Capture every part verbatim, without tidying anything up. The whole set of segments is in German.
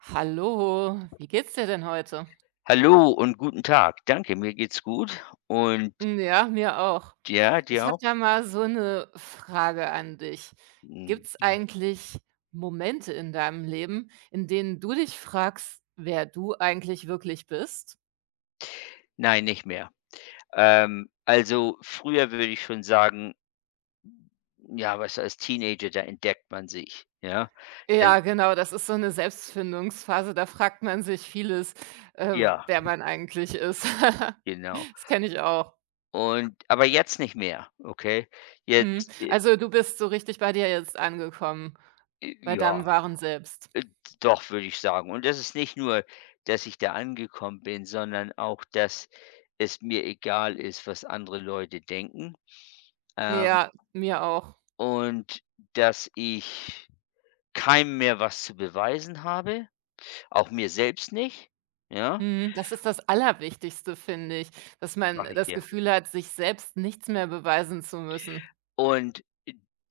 Hallo, wie geht's dir denn heute? Hallo und guten Tag. Danke, mir geht's gut und Ja, mir auch. ja, dir Ich habe auch? da mal so eine Frage an dich. Hm, Gibt's eigentlich Momente in deinem Leben, in denen du dich fragst, wer du eigentlich wirklich bist? nein, nicht mehr. Ähm, also, früher würde ich schon sagen, ja, weißt als Teenager, da entdeckt man sich, ja? Äh, Ja, genau, das ist so eine Selbstfindungsphase, da fragt man sich vieles, äh, ja, wer man eigentlich ist. genau. Das kenne ich auch. Und aber jetzt nicht mehr, okay? Mhm. Jetzt, äh, Also, du bist so richtig bei dir jetzt angekommen, äh, bei deinem ja, wahren Selbst. äh, doch, würde ich sagen. Und das ist nicht nur, dass ich da angekommen bin, sondern auch, dass es mir egal ist, was andere Leute denken. Ähm Ja, mir auch. Und dass ich keinem mehr was zu beweisen habe, auch mir selbst nicht, ja? Mhm, das ist das Allerwichtigste, finde ich, dass man Mache ich das dir. Gefühl hat, sich selbst nichts mehr beweisen zu müssen. Und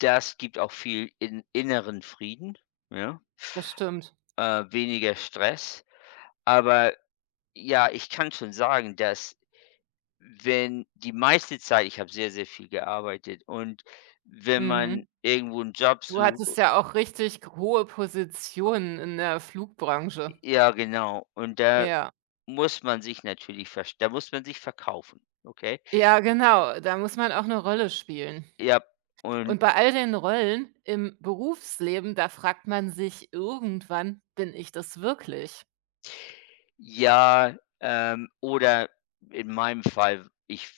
das gibt auch viel in inneren Frieden, ja? Das stimmt. Äh, weniger Stress. Aber ja, ich kann schon sagen, dass wenn die meiste Zeit ich habe sehr, sehr viel gearbeitet und wenn man Mhm. irgendwo einen Job Du sucht hattest ja auch richtig hohe Positionen in der Flugbranche. ja, genau. Und da Ja. muss man sich natürlich verst da muss man sich verkaufen, okay? Ja, genau, da muss man auch eine Rolle spielen. Ja, und Und bei all den Rollen im Berufsleben, da fragt man sich irgendwann: „Bin ich das wirklich?“ Ja, ähm, oder in meinem Fall, ich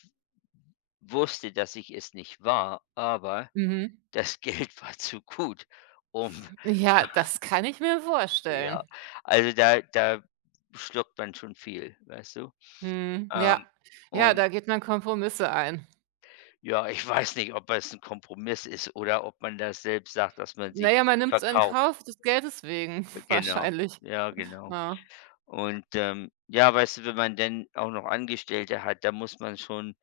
wusste, dass ich es nicht war, aber Mhm. das Geld war zu gut, um Ja, das kann ich mir ja, vorstellen. also da da schluckt man schon viel, weißt du? Mhm, ja. Ähm, Ja, und da geht man Kompromisse ein. ja, ich weiß nicht, ob es ein Kompromiss ist oder ob man das selbst sagt, dass man Na sich ja, man nimmt's in verkauft. Kauf des Geldes wegen Genau. wahrscheinlich. Ja, genau. Ja. Und, ähm, ja, weißt du, wenn man dann auch noch Angestellte hat, da muss man schon.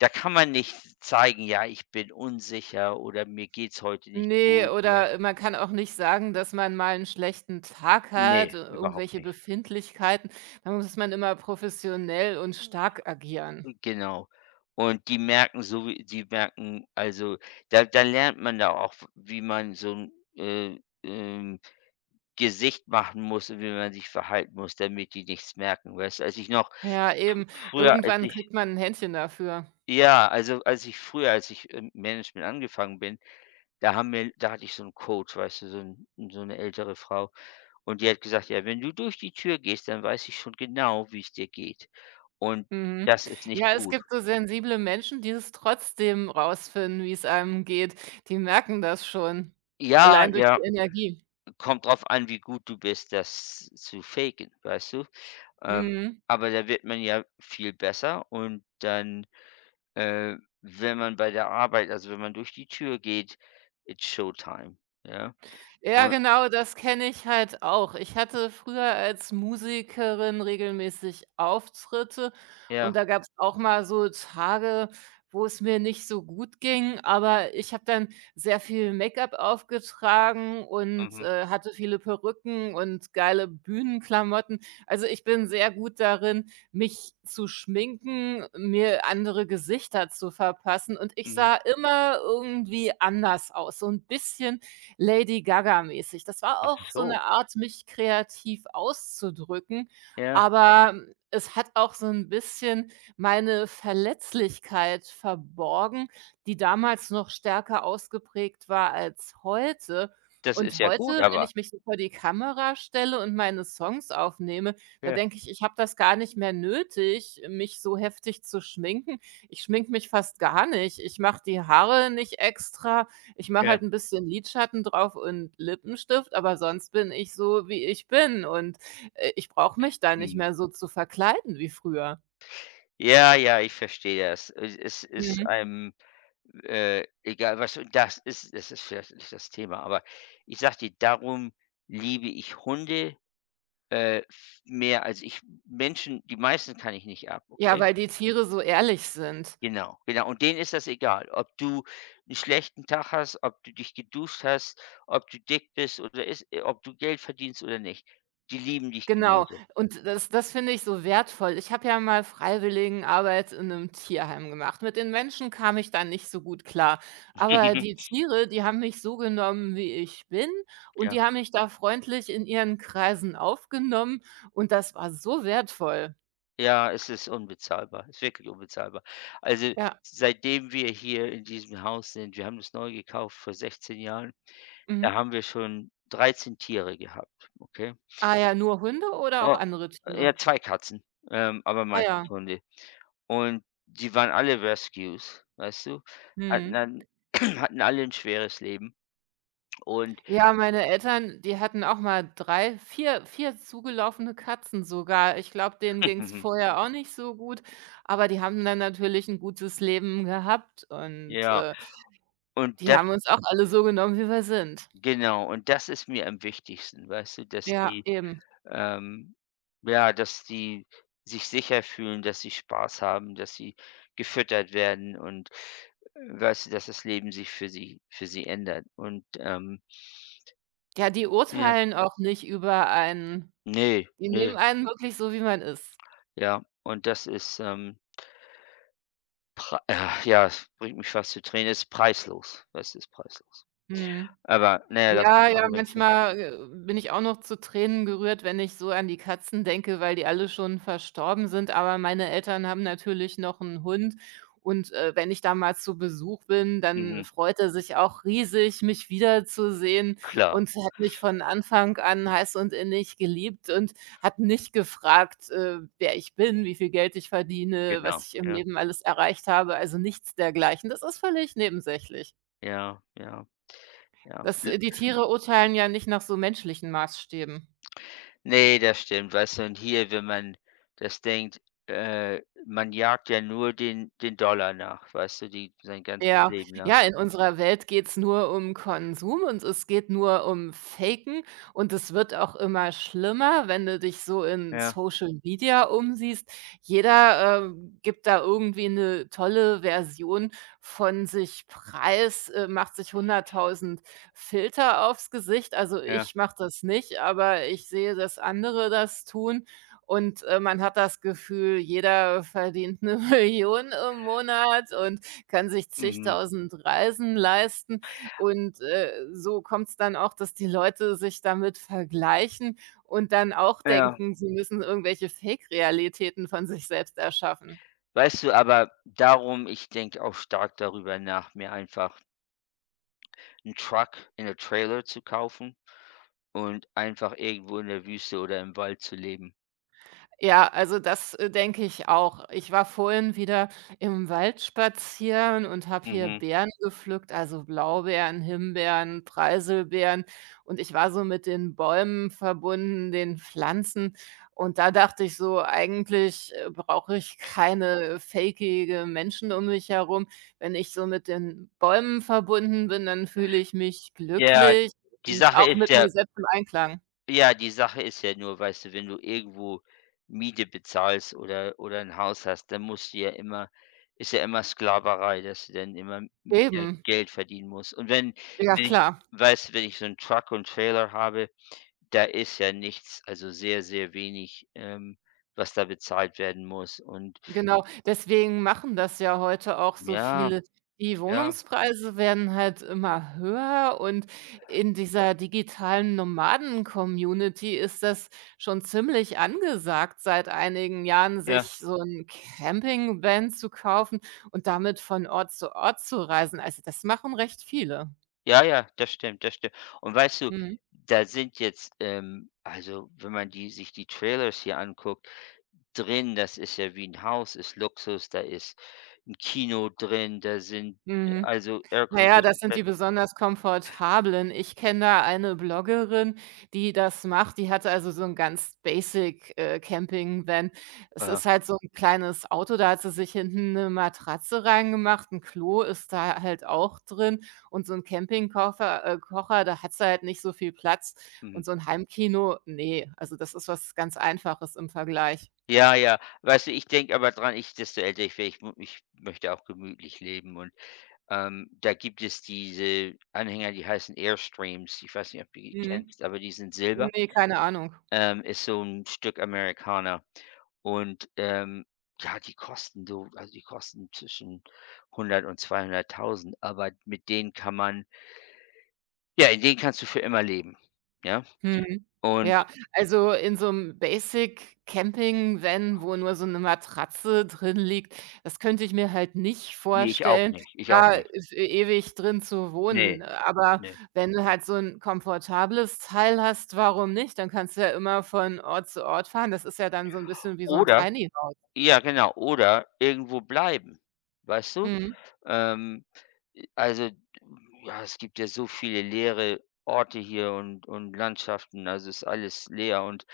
Da kann man nicht zeigen: „Ja, ich bin unsicher" oder „mir geht's heute nicht Ne, gut" oder oder man kann auch nicht sagen, dass man mal einen schlechten Tag ne, hat, äh, überhaupt irgendwelche nicht. Befindlichkeiten. Da muss man immer professionell und stark agieren. Genau. Und die merken so wie die merken also, da da lernt man da auch, w wie man so 'n, äh, ähm, Gesicht machen muss und wie man sich verhalten muss, damit die nichts merken, weißt du? Als ich noch Ja, fr eben. früher, als Irgendwann ich, kriegt man ein Händchen dafür. ja, also, als ich früher als ich im Management angefangen bin, Da haben wir da hatte ich so 'n Coach, weißt du, so 'n so 'ne ältere Frau und die hat gesagt: „Ja, wenn du durch die Tür gehst, dann weiß ich schon genau, wie's dir geht und Mhm. das ist nicht Ja, es gut." gibt so sensible Menschen, die es trotzdem rausfinden, wie es einem geht. Die merken das schon, Ja, allein durch ja, die Energie. kommt drauf an, wie gut du bist, das zu faken, weißt du? Ähm, Mhm. aber da wird man ja viel besser und dann, äh, wenn man bei der Arbeit also, wenn man durch die Tür geht, it's Showtime, ja? Ja, Und genau, das kenne ich halt auch. Ich hatte früher als Musikerin regelmäßig Auftritte und ja, da gab's auch mal so Tage, wo es mir nicht so gut ging, aber ich habe dann sehr viel Make-up aufgetragen und, mhm, äh, hatte viele Perücken und geile Bühnenklamotten. Also, ich bin sehr gut darin, mich zu schminken, mir andere Gesichter zu verpassen und ich mhm. sah immer irgendwie anders aus, so 'n bisschen Lady Gaga-mäßig. Das war Ach auch so so, 'ne Art, mich kreativ auszudrücken, ja, aber ähm, es hat auch so 'n bisschen meine Verletzlichkeit verborgen, die damals noch stärker ausgeprägt war als heute. das ist Und ja gut, heute, wenn aber ich mich so vor die Kamera stelle und meine Songs aufnehme, da ja. denke ich, ich habe das gar nicht mehr nötig, mich so heftig zu schminken. Ich schminke mich fast gar nicht. Ich mache die Haare nicht extra, ich mache halt Ja, 'n bisschen Lidschatten drauf und Lippenstift, aber sonst bin ich so, wie ich bin und, äh, ich brauche mich da nicht mhm. mehr so zu verkleiden wie früher. Ja, ja, ich verstehe das. Es es ist Mhm. einem, äh, egal was und das ist das ist vielleicht nicht das Thema, aber ich sage dir, darum liebe ich Hunde, äh, v mehr als ich Menschen die meisten kann ich nicht ab, Ja, okay? weil die Tiere so ehrlich sind. Genau, genau. Und denen ist das egal, ob du einen schlechten Tag hast, ob du dich geduscht hast, ob du dick bist oder ist äh, ob du Geld verdienst oder nicht. Die lieben dich Genau. genauso. Und das das finde ich so wertvoll. Ich habe ja mal Freiwilligenarbeit in 'nem Tierheim gemacht. Mit den Menschen kam ich da nicht so gut klar, aber die Tiere, die haben mich so genommen, wie ich bin und Ja. die haben mich da freundlich in ihren Kreisen aufgenommen und das war so wertvoll. Ja, es ist unbezahlbar, ist wirklich unbezahlbar. Also, Ja. seitdem wir hier in diesem Haus sind, wir haben das neu gekauft vor sechzehn Jahren, Mhm. da haben wir schon dreizehn Tiere gehabt, okay? Ah ja, nur Hunde oder auch Oh, andere ja, Tiere? zwei Katzen, ähm, aber Ah meistens ja. Hunde. Und die waren alle Rescues, weißt du? Hatten Mhm. dann hatten alle ein schweres Leben und Ja, meine Eltern, die hatten auch mal drei, vier, vier zugelaufene Katzen sogar. Ich glaube, denen ging's vorher auch nicht so gut, aber die haben dann natürlich ein gutes Leben gehabt und, ja, äh, und die das haben uns auch alle so genommen, wie wir sind. genau, und das ist mir am wichtigsten, weißt du, dass Ja, die eben. ähm, ja, dass die sich sicher fühlen, dass sie Spaß haben, dass sie gefüttert werden und, äh, weißt du, dass das Leben sich für sie für sie ändert und, ähm, Ja, die ja, urteilen auch nicht über einen. ne, Die nehmen ne, einen wirklich so, wie man ist. ja, und das ist, ähm, prei äh, ja, es bringt mich fast zu Tränen, ist preislos, das ist preislos. Mhm. Aber na ja, lass uns Ja, ja, darüber nicht reden. manchmal, äh, bin ich auch noch zu Tränen gerührt, wenn ich so an die Katzen denke, weil die alle schon verstorben sind. Aber meine Eltern haben natürlich noch einen Hund und, äh, wenn ich da mal zu Besuch bin, dann Mhm, freut er sich auch riesig, mich wiederzusehen klar, und hat mich von Anfang an heiß und innig geliebt und hat nicht gefragt, äh, wer ich bin, wie viel Geld ich verdiene, was genau, ich im ja, Leben alles erreicht habe, also nichts dergleichen. Das ist völlig nebensächlich. ja, ja, ja. Das äh, Die Tiere urteilen ja nicht nach so menschlichen Maßstäben. Ne, das stimmt. Weißt du, und hier, wenn man das denkt, äh, man jagt ja nur den den Dollar nach, weißt du, die sein ganzes Ja, Leben lang. ja, in unserer Welt geht's nur um Konsum und es geht nur um Faken und es wird auch immer schlimmer, wenn du dich so in Ja, Social Media umsiehst. Jeder, ähm, gibt da irgendwie eine tolle Version von sich preis, äh, macht sich hunderttausend Filter aufs Gesicht. Also, ja, ich mache das nicht, aber ich sehe, dass andere das tun und, äh, man hat das Gefühl, jeder verdient eine Million im Monat und kann sich mhm, zigtausend Reisen leisten. Und, äh, so kommt es dann auch, dass die Leute sich damit vergleichen und dann auch ja. denken, sie müssen irgendwelche Fake-Realitäten von sich selbst erschaffen. Weißt du, aber darum ich denke auch stark darüber nach, mir einfach einen Truck in 'ne Trailer zu kaufen und einfach irgendwo in der Wüste oder im Wald zu leben. Ja, also das, äh, denke ich auch. Ich war vorhin wieder im Wald spazieren und habe hier Mhm. Beeren gepflückt, also Blaubeeren, Himbeeren, Preiselbeeren. Und ich war so mit den Bäumen verbunden, den Pflanzen. Und da dachte ich so, eigentlich, äh, brauche ich keine fakeige Menschen um mich herum. Wenn ich so mit den Bäumen verbunden bin, dann fühle ich mich Ja, glücklich die und Sache auch ist mit ja mir selbst im Einklang. Ja, die Sache ist ja nur, weißt du, wenn du irgendwo Miete bezahlst oder oder ein Haus hast, dann musst du ja immer, ist ja immer Sklaverei, dass du dann immer wieder Eben. Geld verdienen musst. Und wenn Ja, wenn ich klar. weißt du, wenn ich so einen Truck und Trailer habe, da ist ja nichts also sehr, sehr wenig, ähm, was da bezahlt werden muss. Und Genau, deswegen machen das ja heute auch so ja, viele. Die ja, Wohnungspreise werden halt immer höher und in dieser digitalen Nomaden-Community ist das schon ziemlich angesagt, seit einigen Jahren sich ja, so 'n Campingvan zu kaufen und damit von Ort zu Ort zu reisen. Also, das machen recht viele. ja, ja, das stimmt, das stimmt. Und weißt du, Mhm. da sind jetzt, ähm also, wenn man die sich die Trailers hier anguckt drin, das ist ja wie ein Haus, ist Luxus, da ist 'n Kino drin, da sind äh, Mhm. also Na ja, das Airconditioned sind die besonders komfortablen. Ich kenne da eine Bloggerin, die das macht. Die hat also so ein ganz basic, äh, Van. Es aha, ist halt so ein kleines Auto, da hat sie sich hinten eine Matratze reingemacht, ein Klo ist da halt auch drin und so ein Campingkocher, äh, Kocher, da hat sie halt nicht so viel Platz und mhm. so ein Heimkino, nee, also das ist was ganz Einfaches im Vergleich. Ja, ja. Weißt du, ich denke aber dran, ich, desto älter ich werde, ich m ich möchte auch gemütlich leben und, ähm, da gibt es diese Anhänger, die heißen Airstreams. Ich weiß nicht, ob du die Mhm. kennst, aber die sind silber, Ne, keine Ahnung. ähm, ist so ein Stück Amerikaner und, ähm, ja, die kosten so also, die kosten zwischen hundert und zweihunderttausend, aber mit denen kann man. Ja, in denen kannst du für immer leben, ja? Mhm. Und Ja, also in so 'nem Basic-Camping-Van, wo nur so 'ne Matratze drin liegt, das könnte ich mir halt nicht nee ich auch vorstellen, nicht, ich auch da nicht. f ewig drin zu wohnen. Nee, Aber nee. wenn du halt so 'n komfortables Teil hast, warum nicht? Dann kannst du ja immer von Ort zu Ort fahren. Das ist ja dann so 'n bisschen wie so 'n Oder Tiny House. ja, genau, oder irgendwo bleiben, weißt du? Mhm. Ähm, äh, also, ja, es gibt ja so viele leere Orte hier und und Landschaften, also, ist alles leer und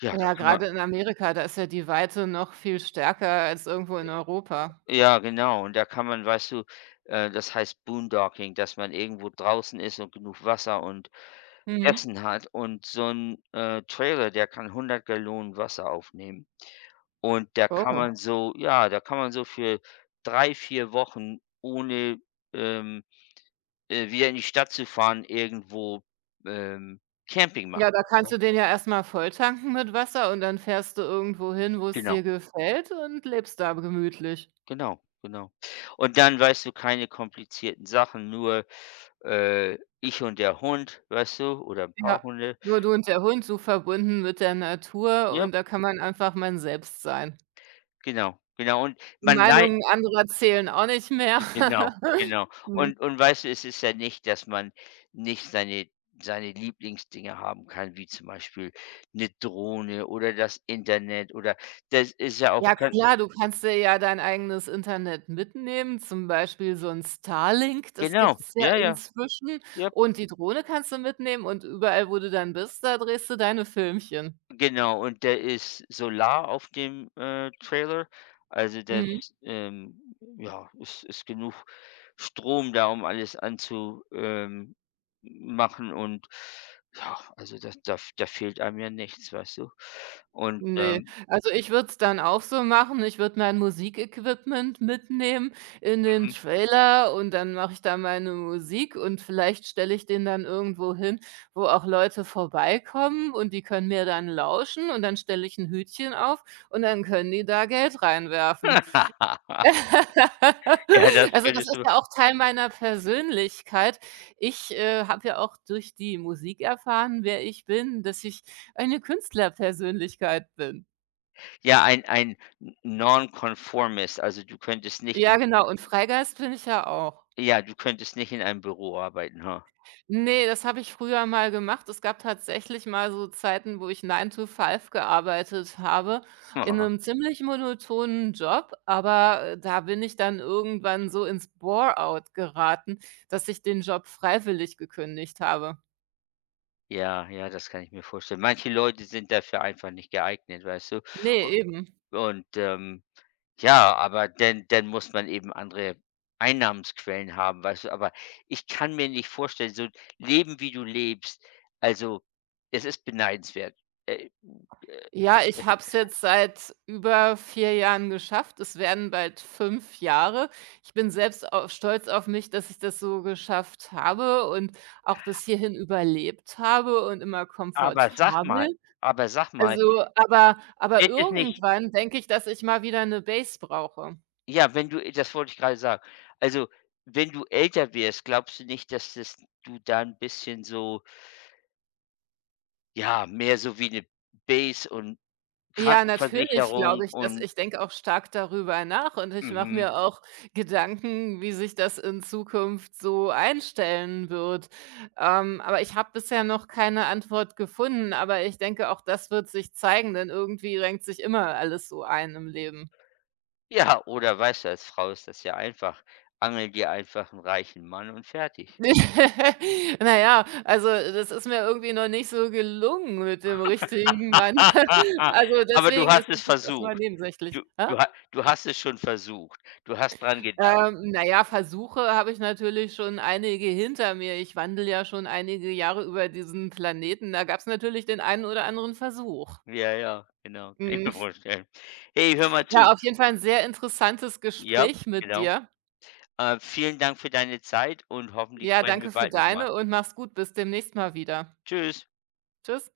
ja, da Ja, kann man grade in Amerika, da ist ja die Weite noch viel stärker als irgendwo in Europa. ja, genau, und da kann man, weißt du, äh, das heißt Boondocking, dass man irgendwo draußen ist und genug Wasser und Mhm. Essen hat und so ein äh, Trailer, der kann hundert Gallonen Wasser aufnehmen. Und da kann Oh. man so ja, da kann man so für drei vier Wochen, ohne, ähm, äh, wieder in die Stadt zu fahren, irgendwo, ähm, Camping Ja, machen. da kannst Ja. du den ja erstmal volltanken mit Wasser und dann fährst du irgendwo hin, wo es dir Genau, gefällt und lebst da gemütlich. genau, genau. Und dann, weißt du, keine komplizierten Sachen, nur, äh, ich und der Hund, weißt du, oder ein paar Ja, Hunde. nur du und der Hund, so verbunden mit der Natur Ja, und da kann man einfach man selbst sein. genau, genau. Und Die man lei Meinungen anderer zählen auch nicht mehr. Genau, genau. Mhm. Und und weißt du, es ist ja nicht, dass man nicht seine seine Lieblingsdinge haben kann, wie zum Beispiel eine Drohne oder das Internet oder das ist ja auch Ja kein. klar, du kannst dir ja dein eigenes Internet mitnehmen, zum Beispiel so 'n Starlink, das Genau, gibt's ja ja, ja, inzwischen ja. und die Drohne kannst du mitnehmen und überall, wo du dann bist, da drehst du deine Filmchen. Genau, und der ist Solar auf dem, äh, Trailer. Also, das, Mhm. ähm ja, ist ist genug Strom da, um alles anzu ähm, machen und ja, also das da da fehlt einem ja nichts, weißt du? Und, Ne, ähm also ich würde es dann auch so machen. Ich würde mein Musikequipment mitnehmen in den mhm. Trailer und dann mache ich da meine Musik und vielleicht stelle ich den dann irgendwo hin, wo auch Leute vorbeikommen und die können mir dann lauschen und dann stelle ich ein Hütchen auf und dann können die da Geld reinwerfen. Ja, das Also, das könntest ist du ja auch Teil meiner Persönlichkeit. Ich, äh, habe ja auch durch die Musik erfahren, wer ich bin, dass ich eine Künstlerpersönlichkeit bin. ja, ein ein N Nonconformist, also du könntest nicht Ja, genau und Freigeist bin ich ja auch. ja, du könntest nicht in einem Büro arbeiten, ha? Ne, das habe ich früher mal gemacht. Es gab tatsächlich mal so Zeiten, wo ich nine to five gearbeitet habe in 'nem ziemlich monotonen Job, aber, äh, da bin ich dann irgendwann so ins Bore-out geraten, dass ich den Job freiwillig gekündigt habe. Ja, ja, das kann ich mir vorstellen. Manche Leute sind dafür einfach nicht geeignet, weißt du? Ne, U eben. Und, ähm, ja, aber dann dann muss man eben andere Einnahmensquellen haben, weißt du? Aber ich kann mir nicht vorstellen, so leben, wie du lebst, also, es ist beneidenswert. Äh, äh, Ja, ich habe es jetzt seit über vier Jahren geschafft. Es werden bald fünf Jahre. Ich bin selbst au stolz auf mich, dass ich das so geschafft habe und auch bis hierhin überlebt habe und immer aber sag mal komfortabel. aber sag mal, Also, aber aber wird es nicht, irgendwann denke ich, dass ich mal wieder eine Base brauche. ja, wenn du das wollte ich gerade sagen. Also, wenn du älter wirst, glaubst du nicht, dass das du da ein bisschen so, ja, mehr so wie eine Bass und Ja, natürlich Krankenversicherung glaube ich das. und Ich denke auch stark darüber nach und ich mache mhm. mir auch Gedanken, wie sich das in Zukunft so einstellen wird. Ähm, aber ich habe bisher noch keine Antwort gefunden, aber ich denke, auch das wird sich zeigen, denn irgendwie renkt sich immer alles so ein im Leben. Ja, oder weißt du, als Frau ist das ja einfach. Angel dir einfach 'n reichen Mann und fertig. Naja, also, das ist mir irgendwie noch nicht so gelungen mit dem richtigen Mann. Also, Aber du deswegen hast ist es es jetzt erst mal versucht. nebensächlich. Du Ne? du ha du hast es schon versucht. Du hast dran gedacht. Ähm, na ja, Versuche habe ich natürlich schon einige hinter mir. Ich wandele ja schon einige Jahre über diesen Planeten. Da gab es natürlich den einen oder anderen Versuch. Ja, ja, genau. Kann ich mir Mhm. vorstellen. Hey, hör mal zu. Ja, auf jeden Fall ein sehr interessantes Ja, Gespräch mit genau. dir. Äh, vielen Dank für deine Zeit und hoffentlich Ja, sprechen wir danke für bald noch mal. deine und mach's gut. Bis demnächst mal wieder. Tschüss. Tschüss.